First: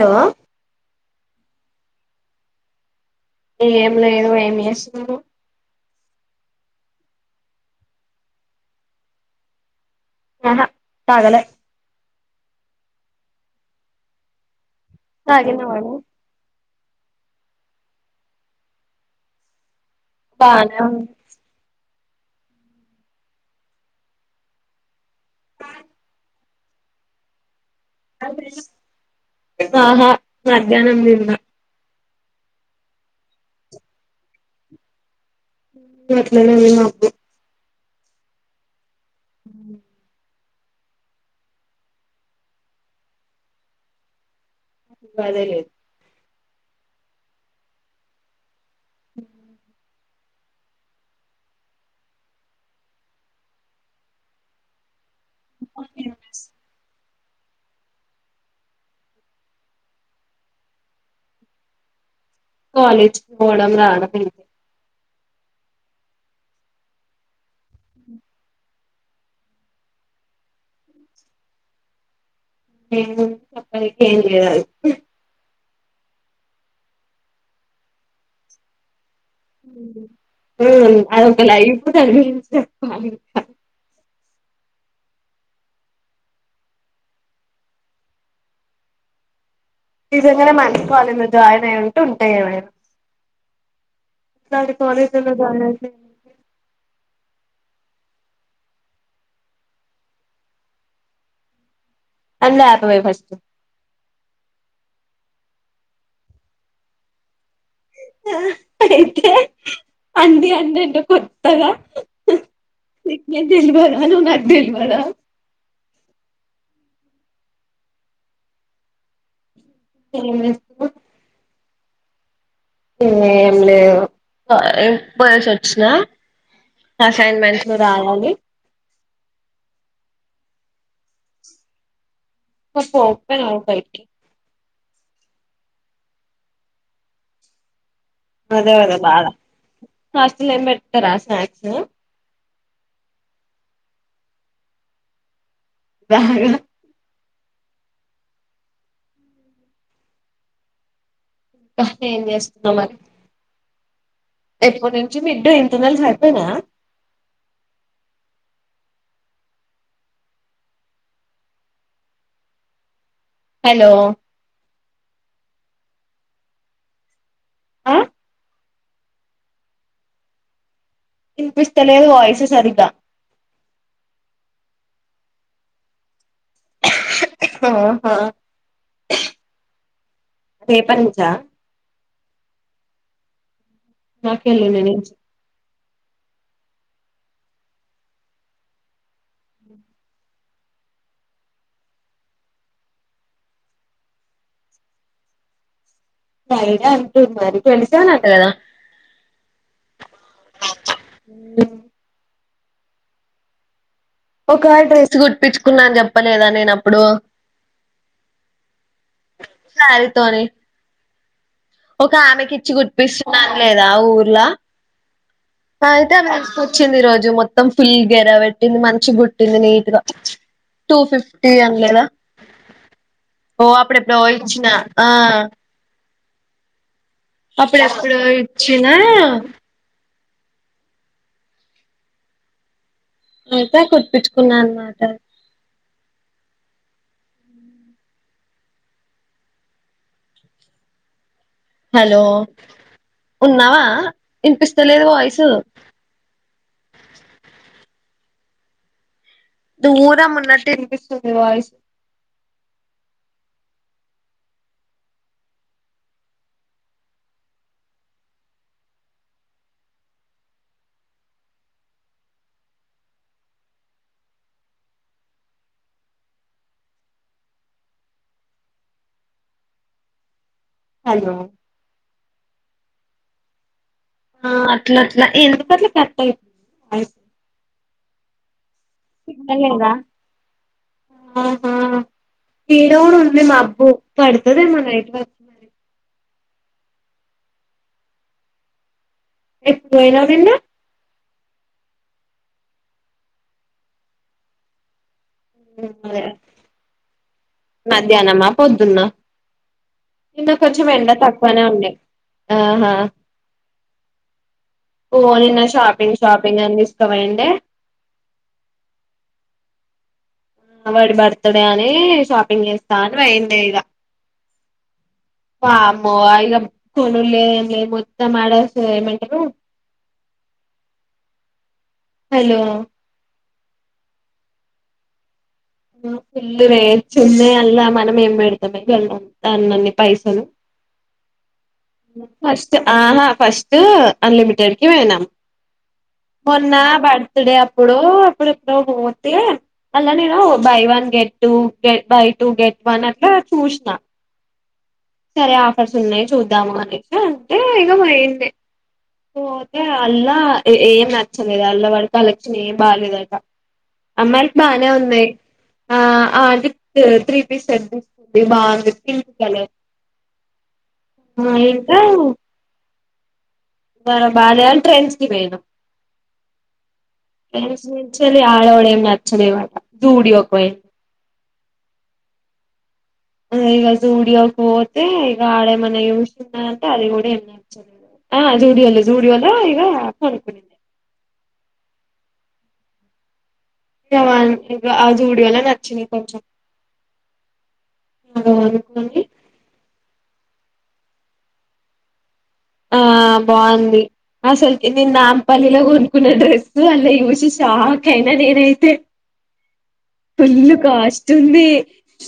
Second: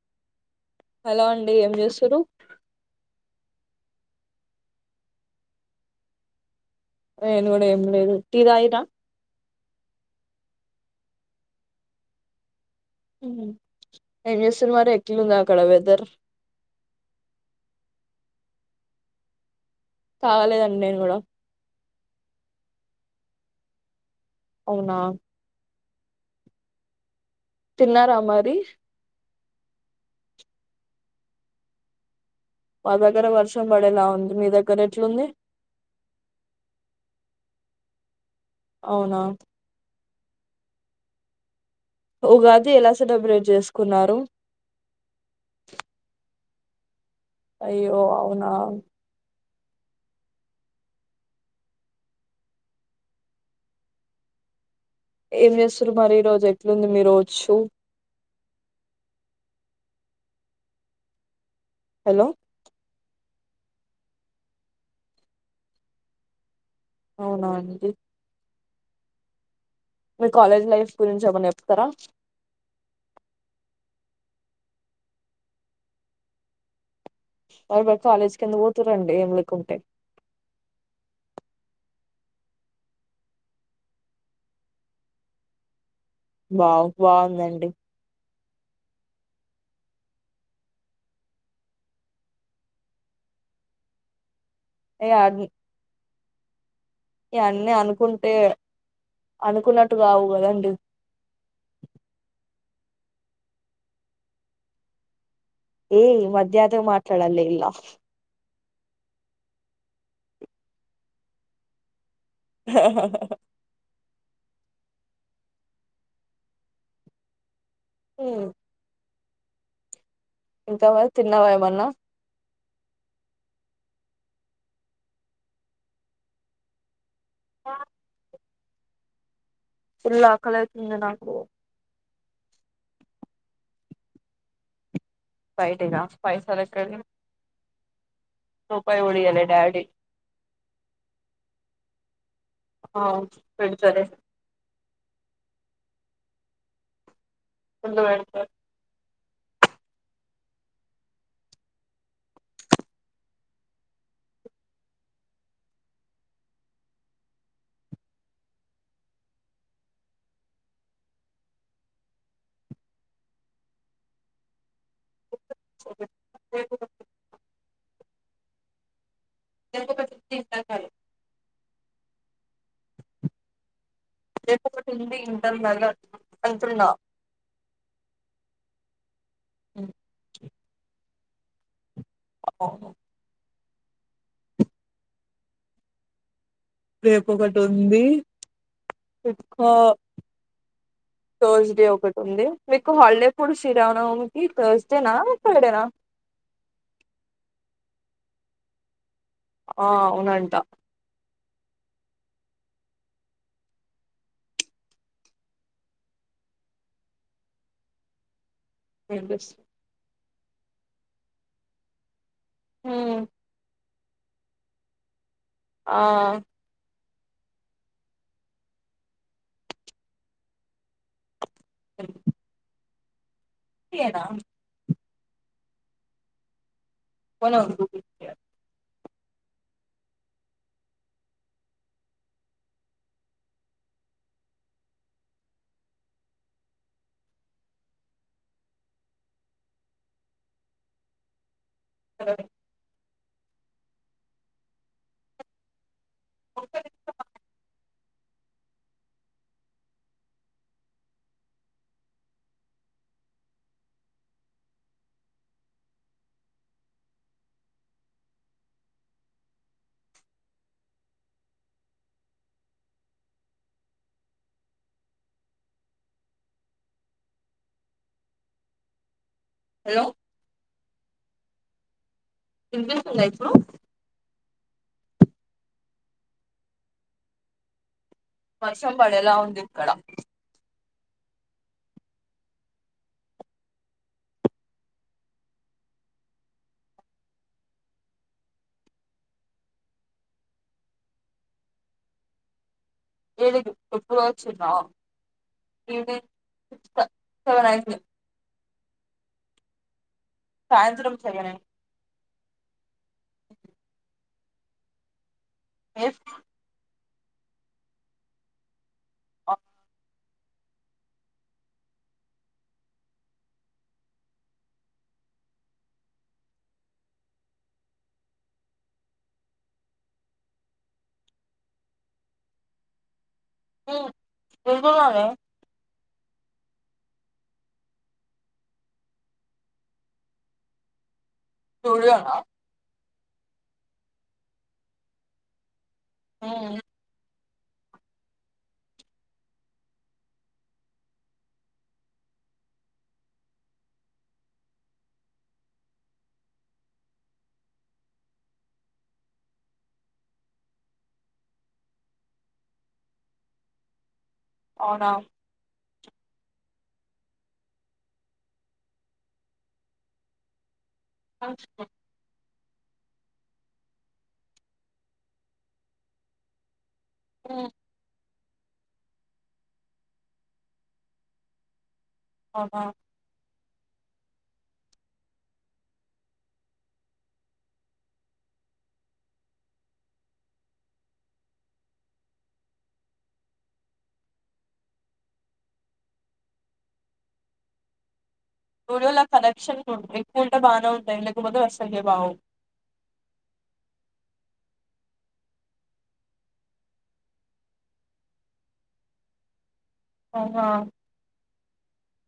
Hello hello అండి ఏం చేస్సురు ఏం లేదు ఏం చేస్తున్నావ్ నేను గూడా ఏం లేదు టీ తాగిన ఆహా తాగలే ఎం చేస్సురు మరి ఎట్లు ఉంది అక్కడ తాగినవా నువ్వు వెదర్ బానే తగాలేదండి నేను గూడా అవునా తిన్నారామరి ఇతహా మధ్యహ్నం తిన్న మా దగ్గర వర్షం పడేలా ఉంది మీ దగ్గర ఎట్లుంది ఎక్కడ చదివిన ఒకటే అవునా ఉగాది ఎలా సెలబ్రేట్ జేసుకున్నారు అదే లేదు అయ్యో అవునా ఏం జేసురు మరి ఈ రోజు ఎట్లుంది మీరు రోజు హలో కాలేజ్ కు పోవడం రాడం అవునా అండి మీ కాలేజ్ లైఫ్ గురించి ఏమైనా చెప్తారా. లేదు చెప్పనికి ఏం లేదు అండి అవున కాలేజ్ కి ఎందుకు ఓతురండి అది ఒక లైఫ్ దాని గురించి చెప్పాలి బా బావుందండి నిజంగానే మంచి కాలేజ్ లో జాయిన్ అయి ఉంటే ఉంటాయ్ ఏమైనా ఇలాంటి ఇగ కాలేజ్ లో జాయిన్ అయితే ఇయన్నీ అనుకుంటే అనుకున్నట్టు గావు కదండి లేపవే ఫస్ట్ ఈ మధ్యతో మాట్లాడలె ఇగ అయితే అండి అందెంటో కొత్తగ ఆ ఆ నువ్వు నాకు దెల్వద ఉమ్. ఏం చేస్తున్నావ్ ఇంకావా తిన్నావా ఏమన్నా. ఏం లేదు ఇప్పుడే పోయేసి వచ్చిన. అసైన్మెంట్లు రాయాలి. ఫుల్ ఆకలైతుంది నాకు. [unintelligible] ఓపెన్ అవుతాయి వీటికి. బైటెన పైసలు ఎక్కడిము. డాడీ హాస్టల్ల ఏం పెట్టరా స్నాక్స్. ఆహ్ పెడుతారు. బాగా. ముందు పెడుతారు. ఇంకా ఏం చేస్తున్నావ్ మరి. రేపటి నుంచి మీడ్డో ఇంటర్నల్స్ అయిపోయినాయ. హలో. రేపు ఆ [inaudible] ఇన్పిస్తలేదు వాయిస్ సరిగా. ఒకటి ఉంది ఇంటర్ వాలా. ఆహా ఆహ్. ఉమ్. రేపటినుంచ. అవును. ఆహ్ ఎల్లుండి నుంచి. రేపు ఒకటి ఉంది ఇంకా. థర్స్డే ఒకటి ఉంది మీకు హాలిడేప్పుడు శ్రీరామనవమికి థర్స్డేనా ఫ్రైడేనా. వెడ్నెస్ డేనంట కదా. ఆహ్ అవునంట. ఉమ్. ఒక డ్రెస్ కుట్పించుకున్నాను అని చెప్పలేదా నేనప్పుడు. ఆహ్ బస్. తనే. ఒక ఆమెకి ఇచ్చి ఆ కుట్టిపిస్తున్నా అనలేదా ఊర్లా. అయితే ఆమె వచ్చింది ఈ రోజు. మొత్తం ఫుల్ గెరా పెట్టింది మంచిగుట్టింది నీట్గా టూ ఫిఫ్టీ. ఓ అప్పుడేప్పుడో ఇచ్చిన ఆహ్. అప్పుడేప్పుడో ఇచ్చినా. నేను అయితే కుట్టిపిచ్చుకున్నా అన్నమాట. హలో ఉన్నావా ఇనిపిస్తలేదు వాయిసు. [inaudible] దూరం ఉన్నట్టు వినిపిస్తుంది వాయిస్. హలో. హలో. వినిపిస్తుందా ఇప్పుడు. ఆహ్ అట్ల అట్లా ఎందుకాట్లా కరెక్ట్ అయితు అయి వర్షం పడెలా ఉంది ఇక్కడ. లేదా ఆహా. ఈడ కూడా ఉంది మాబ్బు పడుతదేమో నైట్ వరకు మరి. ఎప్పుడు నేను వదిలిన. ఏదిపు ఎప్పుడో వచ్చినవ్. అదే సెవెన్ అయింది మధ్యాహ్నమా పొద్దున్న ఇంక కొంచం ఎండ సాయంత్రం తక్కువన ఉండ ఓ ఓ నిన్న షాపింగ్ షాపింగ్ అని ఇవేంటే [inaudible] వాడి బర్త్డే అని షాపింగ్ చేస్తా అని వయిండ ఇక పాపం ఇగ కొనులే మొత్తం ఏమంటారు [inaudible] హలో వెకు [inaudible] పల్లు రేచ్చున్నా అల్లా మనం ఏం పెడతామే వెళ్ళం దాన్నిన్ని పైసలు స్టూడియోనా ఫస్ట్ ఆహ ఫస్ట్ అన్లిమిటెడ్కి పోయినామ్ [inaudible] మొన్న బర్త్డే అప్పుడు అప్పుడు ఇప్పుడు మూతి అళ్లా నేను buy one get two buy two get one అట్లా చూసిన సరే ఆఫర్స్ ఉన్నాయి చూద్దాము అనిసి అంటే ఇగ అయింది పోతే అల్లా ఏం నచ్చలేదు అల్లా వాడుకి కలక్షన్ ఏం బాలేదు అట అమ్మాయిలకి బానే అవునా ఉన్నాయి ఆ అది త్రీ పీస్ సెట్ బాగుంది పింక్ కలర్ ఆ ఇంక బాలే అని ట్రెండ్స్ కి పోయినం పోయి ఆడ కూడా ఏం నచలేవ్ ఆట జూడియో కి పోయినం ఆహా ఇక జూడియో కి పోతే ఇక ఆడ ఏమన్నా చూసింద అంటే అది కూడా ఏం నచలేదు ఆ జూడియో లో జూడియో లో ఇగ కొనుకునింది అ ఇ ఆ జూడియోలా నచ్చంది కొంచెం ఇగ స్టూడియోల కొనుక్కొని కనెక్షన్ ఎక్కువ ఉంటే బాగానే ఉంటాయి లేక పోతే అస్సలకి బాగోవ్ ఆ బాగుంది అసలు నేను నాంపల్లిలో కొనుకున్న డ్రెస్ అలా చూసి షాక్ అయినా నేనైతే అవునా పుల్లుు కాస్ట్ ఉంది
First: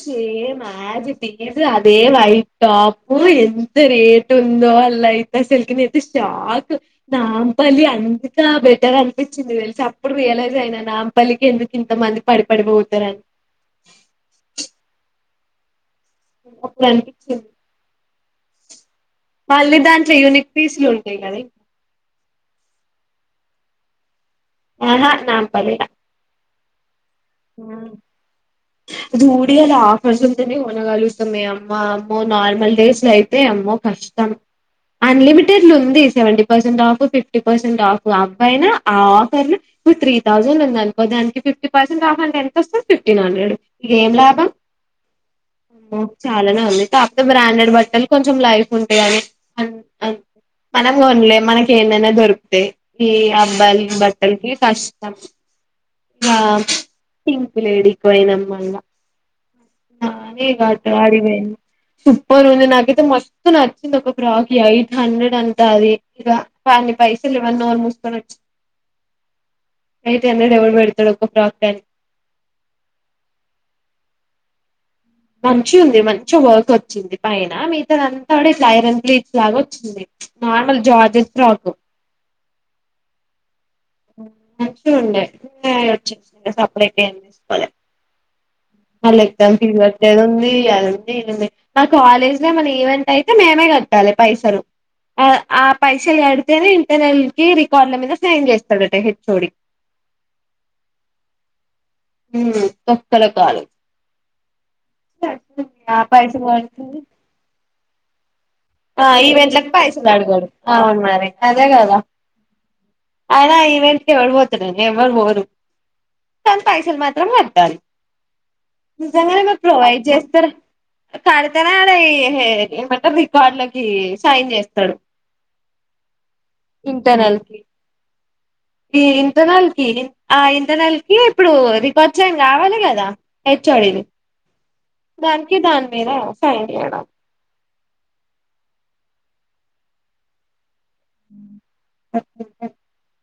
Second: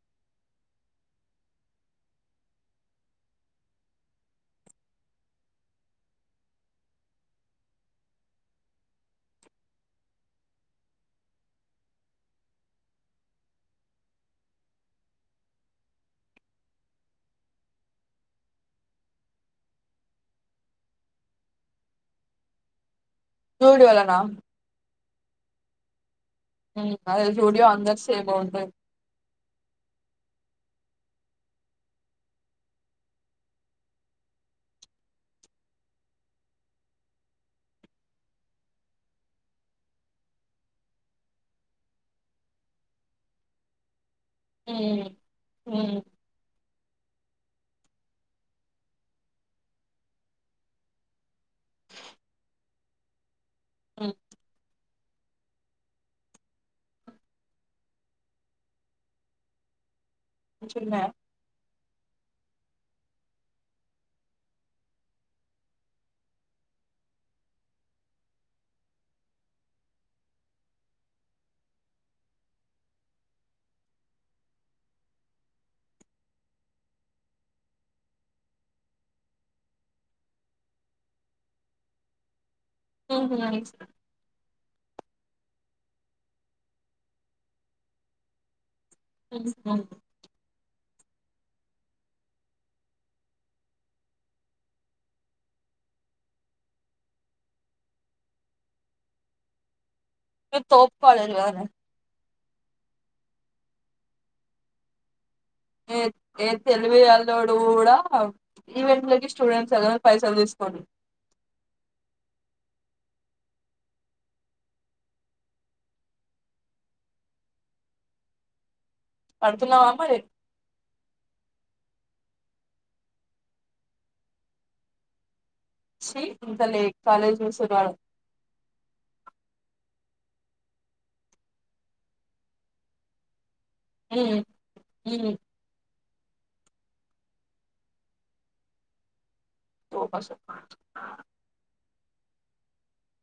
సేమ్ ఆజ్ టీజ్ అదే వైట్ టాప్ ఎంత రేట్ ఉందో వాళ్ళు అసలికి నేను అయితే షాక్ నాంపల్లి అంత బెటర్ అనిపించింది తెలిసి అప్పుడు అపుడు రియలైజ్ అయిన నాంపల్లికి ఎందుకు ఇంతమంది పడిపడిపోతారుని అప్పుడు అనిపించింది మళ్ళీ దాంట్లో యూనిక్ పీసులు ఉంటాయి కదా జూడియో లో నా ఆహా నాంపల్లి ల అ జూడియో లో ఆఫర్ ఉంటేనే కొనగలుతుంది అమ్మ అమ్మో నార్మల్ డేస్ లో అయితే అమ్మో కష్టం అన్లిమిటెడ్లు ఉంది seventy percent off fifty percent off అబ్బయినా ఆ ఆఫర్ ను ఎప్పుడూ త్రీ థౌసండ్ ఉంది అనుకో దానికి పిప్టి పర్సెంట్ ఆఫ్ అంటే ఎంత వస్తే ఫిఫ్న్ండ్రెడ్ ఇక ఏం ఆమ్మో చాలానే ఉ కాకపోతే బ్రాండెడ్ బట్టలు కొంచెం లైఫ్ ఉంటాయ అని అ అంతే మనం గొండ్లే మనకి ఏందైనా దొరుకుతాయ్ ఈ అబ్బాయిల్కి బట్టల్కి కష్టం ఇంగా పింక్ లేడికి బొయినాం మళ్ళా నానే గట్టు మంచిగున్నాయా ఆడికి పోయిన్ సూపర్ ఉంది నాకైతే మస్తూ నచ్చింది ఒక ప్రాకి అయిట్ హండ్రెడ్ అంట అది ఇగ [unintelligible] పైసల్ లేవని నోరు ముసుకొనొచ్చి ఎయిట్ హండ్రెడ్ ఎవడు బెడుతాడు ఒక్క ప్రాక్కని మంచి ఉంది మంచిగా వర్క్ వచ్చింది పైన మిగతాదంతా అబుడే ఇట్లా ఐరన్ ప్లేట్స్ లాగా వచ్చింది నార్మల్ జర్జెట్ ప్రాకు ఓహో మాంచిగుండె వచ్చేసిన ఇంగ సపరేట్ ఏమ్ దీసుకోలె మళ్లి ఎగ్జామ్ పీజు గట్టేదుంది అది ఏంది మే మా కాలేజ్ లో ఏమన ఈవెంట్ అయితే మేమే గట్టాలె పైసలు ఆ ఆ పైసలు గడితేనే ఇంటర్నెల్ కి రికార్డుల మీద సైన్ చేస్తాడట హెచ్ ఓడి మీర్ తోప్ కాలేజ్ గదనే ఉ తొక్కలో కాలేజ్ ఏ ఆ పైసలు ఏ కడుతుంది తెలివి గల్లోడు కూడా ఆ ఈవెంట్లకి ఈవెంట్లలకు స్టూడెంట్స్ దగ్గర పైసలు అడగడు తీసుకోడు అవును మరి అదే గదా అయనా ఈవెంట్ కి ఎవడు పోతాడని ఎవ్వరు బోరు కానీ పైసలు మాత్రం గట్టాలి నిజంగానే మాకు కడుతున్నావా ప్రొవైడ్ మరి జేస్తారు కాడతేనే ఇ ఏమంటారు ది కార్డలకి సైన్ జేస్తాడు చీ ఇంత లేట్ కాలేజ్ కి నుంచి వాడు ఈ ఇంటనల్కి ఆ ఇంటనాల్కి ఇప్పుడు రికార్డ్ సైన్ కావాలి గదా హెచ్ చోడి ది ఉమ్ ఉమ్ దానికి దాని మీద సైన్ జేయడం చ ప [unintelligible] స ఊ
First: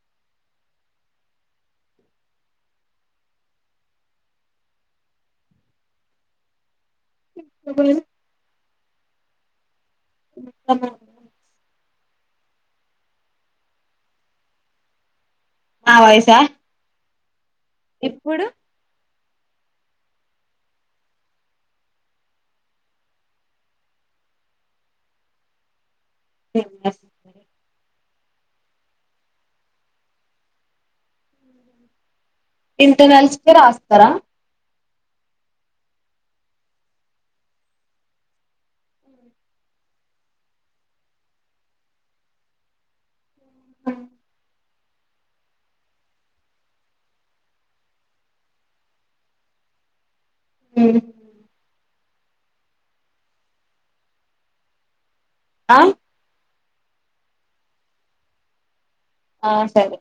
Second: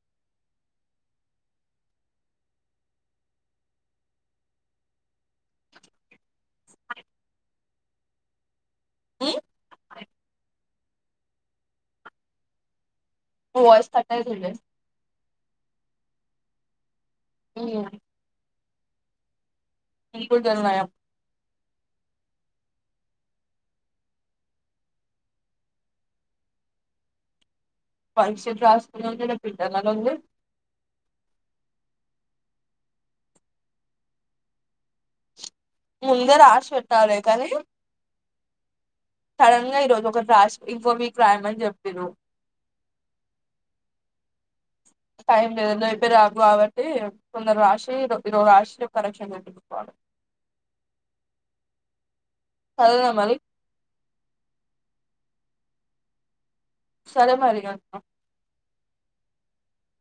చొబ్బలేదు ఉ [unintelligible] నా నీ వాయిస్ కట్టయితుందే నా వాయ్ సా ఉమ్ ఇప్పుడు [unintelligible] ఏం జేస్తావ్ మరి పరీక్ష్య రాసుకునే వొళ్లకే జొప్పింటార్ [inaudible] ఇంటర్నల్స్ కే రాస్తరా ముందు రాషి పెట్టాలె కానీ సడన్ గా ఈరోజు ఒకట్ రాస్ ఇకోఫిక్ రాయమని చొప్పిర్రు టైం లేదు రేపే రావు కాబట్టి కొందరు రాశి ఈరోజు రాశి కలేక్షన్ చేపించుకోవాలి ఉ సరేనా మరి ఆ సరే మరిగా ఆ సరే